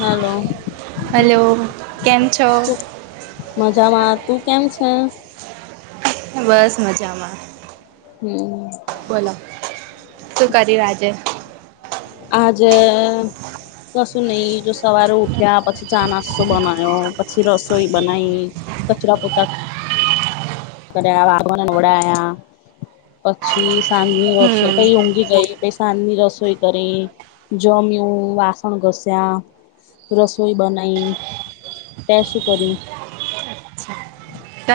Hello hello કેમ છો શું મજામાં તું કેમ છો? બસ મજામાં. હમ્મ. બોલો શું કર્યું આજે? આજે કશું નહી જો સવારે ઉઠ્યા, પછી ચા નાસ્તો બનાયો પછી, રસોઈ બનાવી કચરા પોતા કર્યા બાળકોને નવડાયા પછી સાંજની રસોઈ હમ પછી ઊંઘી ગઈ પછી સાંજની રસોઈ કરી, જમ્યું વાસણ ઘસ્યા, રસોઈ બનાવી તે શું કર્યું?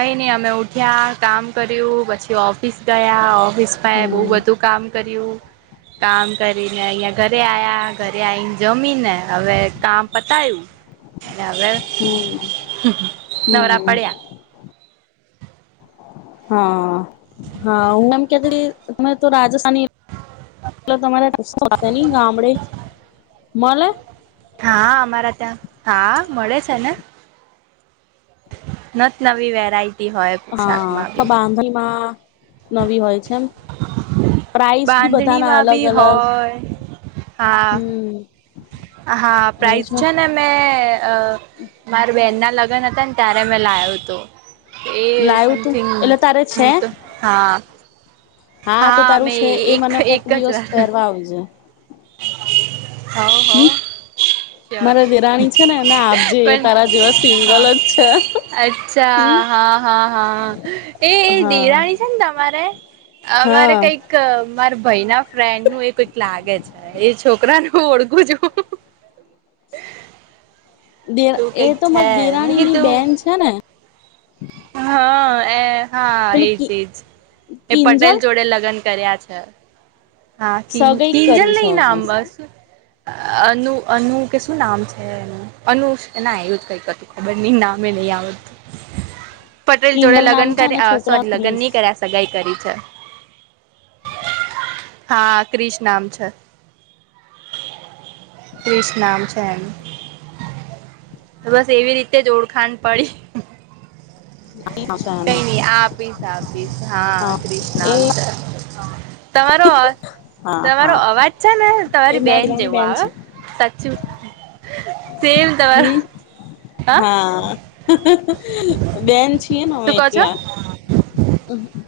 કઈ નઈ અમે ઉઠ્યા કામ કર્યું પછી ઓફિસ ગયા ઓફિસ એ બહુ હમ બધું કામ કર્યું. કામ કરીને અહિયાં ઘર ઘરે આયા ઘરે આવીઈને જમીને હવે કામ પતાયું, અને હવે હમ નવરા હમ પડ્યા. હા હા હનેમ કેતી તમે તો રાજસ્થાની તમારે રસ્તો ન ગામડે મળે. હા અમારા ત્યાં હા મળે છે ને. નત નવીવેરાત હા તો બાંધણમાં નવી હોય છે એમ. પ્રાઇસ બી બધાના બાંધણીમાં અલગ બી અલગ હોય હમ હા હા પ્રઇઝ છે ને મેં અ માર બેહેન ના લગ્ન હતા ને ત્યારે મેં લાવ્યો હતું. એ લાવું તું સમથિંગ એટલે તારે હ છે તો હા. હા તો મે તારું છે એ એક મને કોક એક જ દિવસ વાર પહેરવા આવજ. હ હ્યો, મારા દેરાણી છે ને એને આપજે એ પણ તારા જેવા સિંગલ જ છે હા અચ્છા હમ હા હા હા એ, હા દેરાની છે ને તમારે અમારે હા કઈક મારે ભયના ફ્રેન્ડ નું એ લાગે છે. એ છોકરાનું ઓળખું છું. રા એવું એ કઈક તો છે મારી મેં દેરાણી ની કીધું બેન છે ને હા એ. હા એજ પેલી એજ, એ પટેલ કિંજલ જોડે લગ્ન કર્યા છે. હ. હા ક સગાઈ કિંજલ કરી છે નઈ નામ હજુ બસ. અનુ અનુ કે શું નામ છે અનુ એને આવું જ કઈક હતું ખબર નહી નામે નહી આવડતું. પટેલ જોડે કિંજલ નામ લગન છે કર અને આ છોકરા સોરી લગન ક્રિસ ન કર્યા સગાઈ કરી. છે. હા ક્રિશ નામ છે, ક્રિશ નામ છે, એનું બસ એવી રીતે ઓળખાણ પડી. કઈ એનું નહી આપીશ આપીશ હા ક્રિષ્ના એ અર. હા તમારો હા તમારો હા અવાજ છે ને એ તમારી મારા બેન દીરાની જેવું આવે, છે સાછું સેમ તમારો. હમ હા, બેન છીએ ને અમે શું કહો છો એટલા,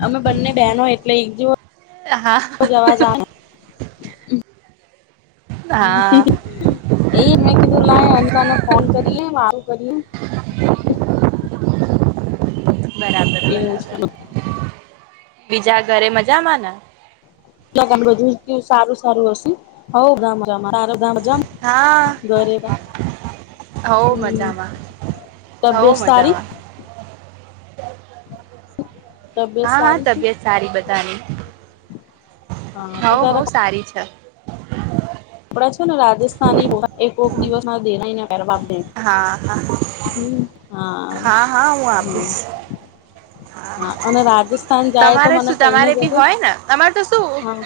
અમે બંને બેહેનો એટલે એક જો હા. હા એ મેં કીધું લ અનતાને ફોન કરી એ મા [inaudible] બરાબર એ બરાબર અનુસ્ઠાન [unintelligible] બીજા ઘરે મજામાં ને. ત્યા બધું સારું સારું હશું હોવ ગામ ગામ માર. હા બઉ હમ મજામાં બઉ તબિયત સારી મજામાં. [inaudible] તબિયત હા હા સારી છે તબિયત સારી બધાની હા તો હોવ તારા હોવ સારી છે. [inaudible] પડા છે ને રાજસ્થાની એકોક દિવસ [unintelligible] હા હા હમ હા હા હું આપીશ હમ હા અને રાજસ્થાન જાય તો તમારે મને શું કઈ ને તમારે બી જજો હોય ને તમારે તો શું હા.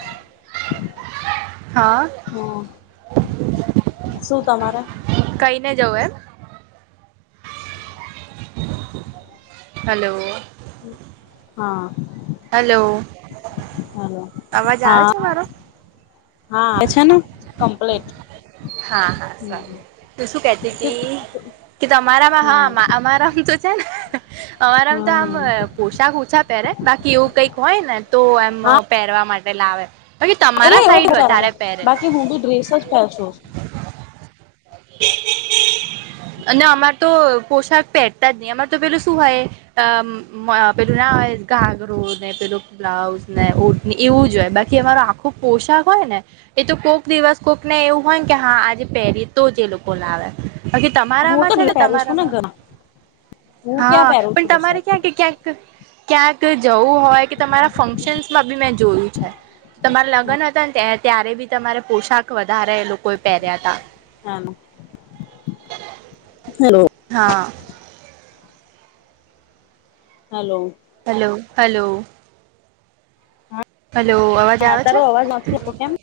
હા હા. શું તમારે. કઈને જવું એમ. હલો. હા. હેલો હલો અવાજ આવે હા છે મારો. હા આવે છે ને કમ્પ્લીટ. હા હા સારુ તું શું કેતી તી કે તમારામાં હા અમારામ તો છે ને અમારામ તો આમ હમ હા પોશાક ઓછા પહેરે બાકી એવું કઈક હોય ને તો એમ પહેરવા મા તે લાવે. એટલે એવું પહેવાનું પહેરે બાકી હું બી ડ્રેસ જ પહેર છું. [inaudible] અને અમા તો પોશાક પહેરતા જ નહી અમાર તો પેલું શું હોય પેલું ના હોય ઘાગરો ને પેલું બ્લાઉઝ ને ઓઢણી એવું જ હોય બાકી અમારો આખું પોશાક હોય ને એ તો કોક દિવસ કોકને એવું હોય ને કે હા આજે પહેરી તો જે લોકો લાવેકી હું તો તમારામાં છે ને પહેરું છું તમારામાં ઘર હું ક્યાં હા પહેરું પણ છું તમારે ક્યાં કે ક્યાંક ક્યાંક જવું હોય કે તમારા ફંક્શનસમાં બી મેં જોયું છે તમારા લગન હતા ને ત્યાં ત્યારે બી તમારે પોશાક વધારે એ લોકોએ પેર્યા તા. હા હલો. હા હલો. Hello hello. હલો અવાજ હા આવે છે તારો અવાજ નથી તો કેમ?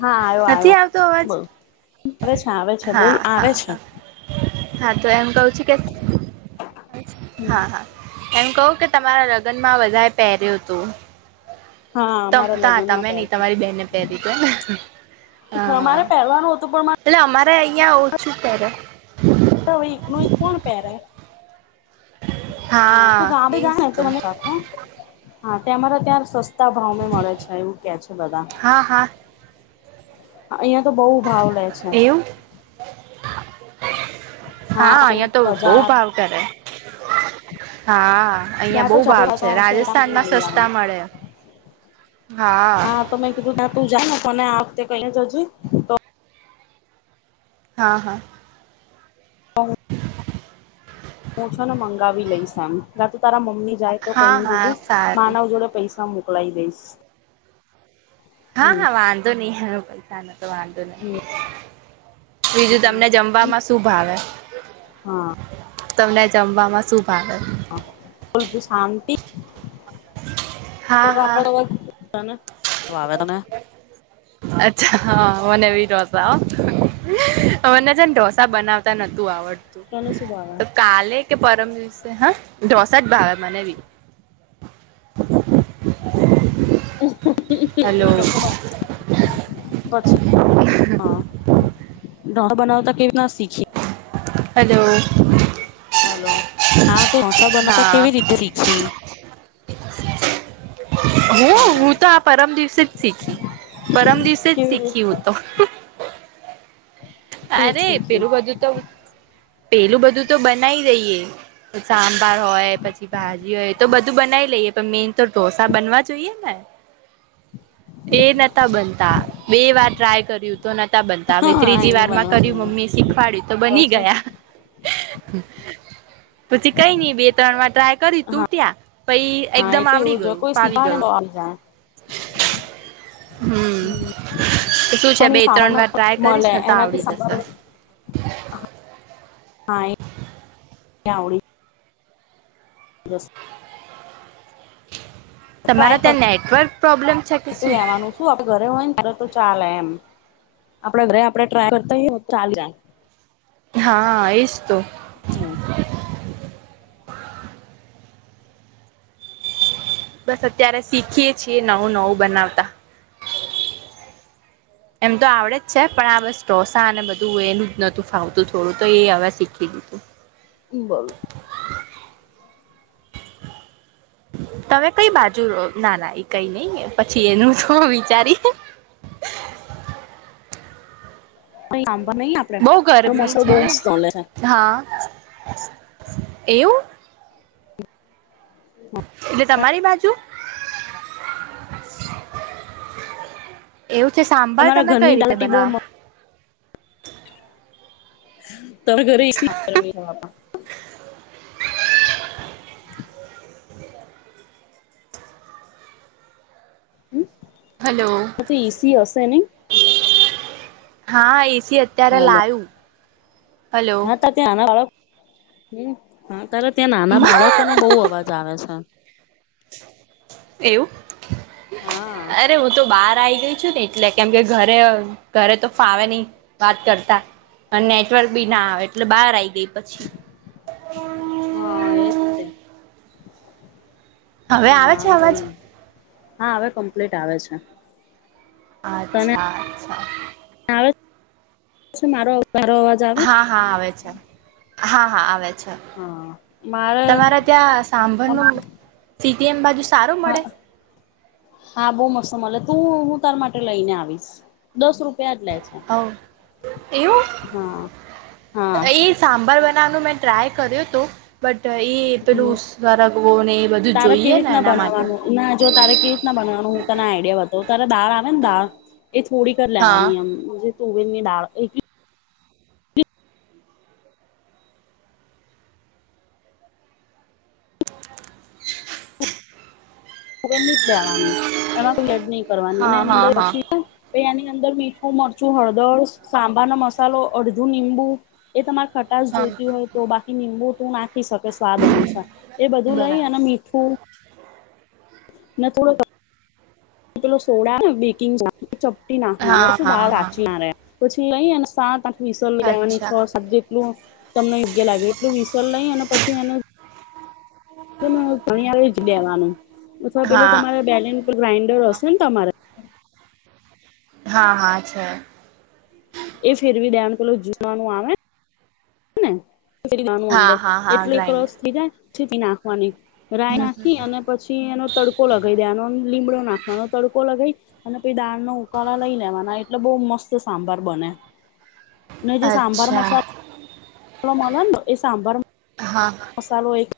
હા આયો નથી આયો આવતો બ અવાજ? હા હા હા હા તો એમ કવ છું કે હમ હા હા. એમ કહું કે તમારા લગન માં બધારે પેર્યું હતું. હા તમ અમારા તા લગ્નમાં તમે ની પહેરતી તમારી બેને પહેરી છે ને હા મારે પહેરવાનું હતું પણ હ. મારે એટલે અમારે અહિયાં ઓછું પેરે. વ ઈક નું ઈક કોણ પેરે. હા ગામડે એ જા જ ને તો મને રાખો હા તમારા ત્યાં સસ્તું સસતા ભાવે મળે છે એમ કેય છે બધા. હા હા અહિયાં તો બો ભાવ લે છે. એવું [inaudible] હા અહિયાં તો બો ભાવ કરે. હા અયાં ત્યાં બો તો ચારસો ભાવ છે. ત્રણસો એના રાજસ્થાનમાં મળી આવે સસ્તા મળે. હા તો મેં કીધું ત્યાં તું જા ને તને આ વખતે કઈને જજે તો હા હા. પણ ઉહ છે ને મંગાવી લઈશ એમ ની તો તારા મમ્મ મમ્મી જાય તો હા કઈની જજે હા સારું માનવ જોડે પૈસા મ લઈ દઈશ. હા હમ હા વાંધો નય હ પૈસા નો તો વાંધો નય. બીજું તમને જમવામાં શું ભાવે? હા તમને જમવામાં શું ભાવે? હા બીજું શાંતિ તો હા હા આપડે તને વાવેદને હા મને બી ઢોસા હા મને છેને ઢોસા બનાવતા નતું આવડતું. તને તો શું ભાવે તો કાલે કે પરમ દિવસે હા ઢોસા જ ભાવે મને બી [inaudible] હલો પછી હા ઢોસા બનાવતા કેવી રીતના શીખી? હલો. હલો હા તો ઢોસા બનાવતા હા કેવી રીતે શીખી. હું હેલો હું તો આ પરમ દિવસે જ શીખી પરમ દિવસે જ કેવી રીત શીખી હુતો. કેવી રીત અરે શીખી પેલું બધું તો પેલું બધું તો બનાય દઈએ. સાંભાર હોય પછી ભાજી હોય તો બધું બનાવી લઈએ પણ મેન તો ઢોસા બનવા જોઈએ ને. એ નતા બનતા બે વાર ટ્રાય કર્યું તો નતા બનતા હા એ ત્રીજી વાર બનવા જોઈએ મમ્મી શીખવાડ્યું તો બની પછી ગયા. પછી કઈ ની બે ત્રણ વાર ટ્રાય કરી હા તૂટ્યા પઈ હા એ એકદમ તો એવું આવડી જો ગયું કોઈ પાવી શીખવાડે ગયું. તો આવી જાય હમ શું છે અને બે ત્રણ સાવાનો વાર ટ્રાય કરીશ મળે ને તો એનાથી આવડી સાંભાર જશે. હા એ આવડી. બસ. તમારા ત્યાં નેટવર્ક [inaudible] પ્રોબ્લેમ [inaudible] તું લેવાનું શું આપડે ઘરે હોય ને તારે તો ચાલે એમ. આપડ ઘરે આપડે ટ્રાય કરતાએ ચાલ જ. હા એ જ તો. હમ. બસ અત્યારે શીખીય છીએ નવું નવું બનાવતા એમ તો આવડે જ છે પણ આ બસ ઢોસા અને બધું એનું જ નતું ફાવતું થોડું તો એ હવે શીખી દીધું. બોલ તમે કઈ બાજુ ના ના એ કઈ નહીિ પછી એનું જો વિચારી [unintelligible] પ [inaudible] બહ ઘણા છે. છે હા [unintelligible] એવું? એટલે તમારી બાજુ. [inaudible] એવું છે સાંભાર તમારા તમે કઈ ઘરની રીતે દાલબાટી બહુ બનાવ? [unintelligible] તો વગરે કર [inaudible] હલો હ એ તો ઇસી હશે નને? હા એ સી અત્યારે લાયું હલો હાટ ધ્યાન વાળા [inaudible] હમ હા પલા [inaudible] ત્યાં નાના બાળકો નો બહુ અવાજ આવે છે. એવું? હા અરે હું તો બાર ગય છ ને એટલે કેમ કે ઘરે ઘરે તો ફાવે નહ વાત કરતા અને વર્ક બી ના આવે એટલે બહાર આઈ ગઈ પછી. હા એજ તે હવે આવે છે અવાજ [unintelligible] હા હવે ક [unintelligible] આવે છે. તને અચ્છા. [inaudible] [unintelligible] છે મારો અ હા, હા આવે છે. હા, હા આવે હા મારે તમારે ત્યાં આમ સાંભળમા તી તેમ બાજુ સ હા, હા બહુ મસ્ત મલે. હું-હું તાર માટે લઈ ને આવીશ, દસ રૂપ હા એવું. હા હા ઈ સાંભર [unintelligible] નાનું મે ટ્રાય કર્યું તું. બટ ઈ પેલું હમ. સરગવોને ઈ બધું તારે જોઈએ કેવી ને રીતના એના માટે. બનાવવાનું ના જો તારે કેવી રીતના બનાવવાનું હું આઈડિયા બતાવું તને દાળ આવે ને દાળ? એ થોડીક જ હા લેવાની એમ. [unintelligible] ની દાળ તુવેર ની જ લેવાની, એમાં કોઈ એડ નહી કરવાની અને હા એની હા અંદર હા પછી [unintelligible] ને એની અંદર મીઠું, મરચું, હળદર સાંભારનો મસાલો, અડધું લીંબુ એ તમાર ખટાસ હા જોઈતી હોય તો બાકી લીંબુ [unintelligible] ખી શકે સ્વાદ અનુસાર. એ બધું લઈ બરાબર અને મીઠું ના થોડો કિલો સોડા બેકિંગ [unintelligible] [unintelligible] હા નાખવાનું શું હા દાળ હા કાચી ના રહે એમ. પછી લઈ અને [unintelligible] વિસલ લેવાની છ અચ્છા સાત જેટલું તમને યોગ્ય લાગે, એટલું વિસલ લઈ અને પછી એને [unintelligible] જ દેવાનું, અથવા પેલું હા તમારે [unintelligible] ગ્રાઇન્ડર હશે ને તમારે? હા, હા છે. એ ફેરવી દેવાનું પેલું [unintelligible] હેને [unintelligible] નાનું હા અંદર હા હા એટલે ઈ ગ્રાઇન્ડર ક્રોસ થઈ જાય. પીસી નાખવાની રાઈ હમ નાખી અને પછી એનો તડકો લગાઈ દેવાનો અન લીમડો નાખવાનો, તડકો લગાઈ અને તે દાળ નો ઉકાળા લઈ લેવાના એ એટલે બહુ મસ્ત સાંભાર બને. ન જે સાંભાર મસાલ અચ્છા પેલા મલને એ સાંભર હા મસાલો એક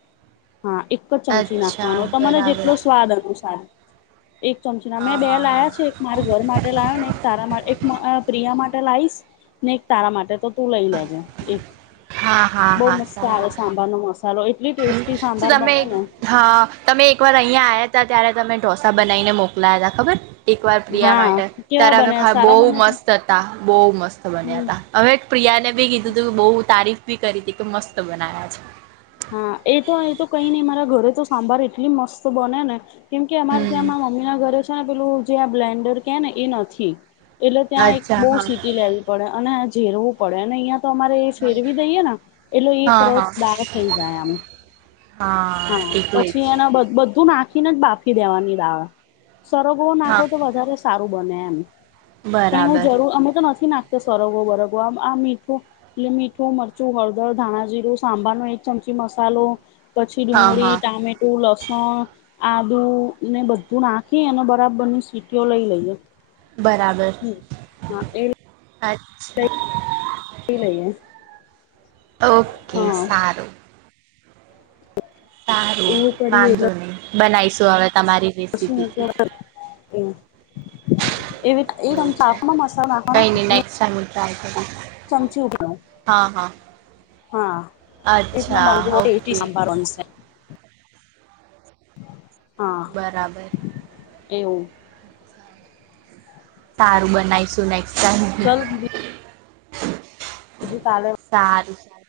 હા, એક જ ચમચી નાખવાનો અચ્છા તમારે બરાબર જેટલો સ્વાદ અનુસાર. એક ચમચી ના મેં હા બે હા હા લાયા છે એક મારા ઘર માટે લાયો ને એક તારા મા એક અહ પ્રિયા માટે લાઈશ ને એક તારા માટે તો તું લઈ લેજે એક બઉ મસ્ત આવે સા હું તમે એક હા તમે એક વાર અહિયાં આયા ત્યાર ત્યારે તમે ઢોસા બનાવીને મોકલાયા હતા ખબર? એક વાર પ્રિયા હા માટે કેવા ત્યારે અમે બને ખા બહુ સારા બને તે મસ્ત હતા, બહુ મસ્ત બન્યા હમ હતા. હવે પ્રિયાને બી કીધું તું બહું તારીફ તી કરી તી કે મસ્ત બનાયા છે. હા, એ તો એ તો કઈ નઈ મારા ઘરે તો સાંભાર એટલી મસ્ત બને ને કેમ કે અમારે ત્યાં હમ મા મમ્મી ના ઘરે છે ને પેલું જે આ બ્લેન્ડર કે ને એ નથી. એટલે ત્યાં એક અચ્છા બહું હા સિટી લેવી પડે અને જેરવું પડે ને અહીંયા. તો અમારે હા ફેરવી દઈએ ને એટલે એક હા રસ હા દાળ આમ. હા, એટલે પછી જ એના બધ-બધું નાખ ખી નેજ બાફી દેવાની દાળ. સરરોગવો નાખો હા તો વધારે સારું બને. એમ. પણ એવું બરાબર જરૂર અમે તો નથી નાખ તે સરગવો બરગો આમ આ મીઠું એટલે મીઠું મરચું હળદર ધાણાજીરું સાંભારનો એક ચમચી મસાલો પછી હા ડુંગળી, હા ટામેટું, લસણ આદુ ને બધું નાખી અને બરાબરની સીટીઓ લઈ લઈએ. બરાબર હમ્મ હા એ અચ્છા. પી લહીએ. ઓકે સારું. સારું એવું કરીએ એટલે વાંધોની. બનાવીશું હવે. તમારી શું રેસીપીથી [inaudible] એવી એકદમ એવું ચાટ નો મસાલો નાખવાનો રાઇ ચમચી ઉપર હા [unintelligible] અચ્છા ઓકે બરાબર. એવુ. સારુ બનાએંશુ નાઈ ચલ [unintelligible] બીજું કાલે સારું સારું.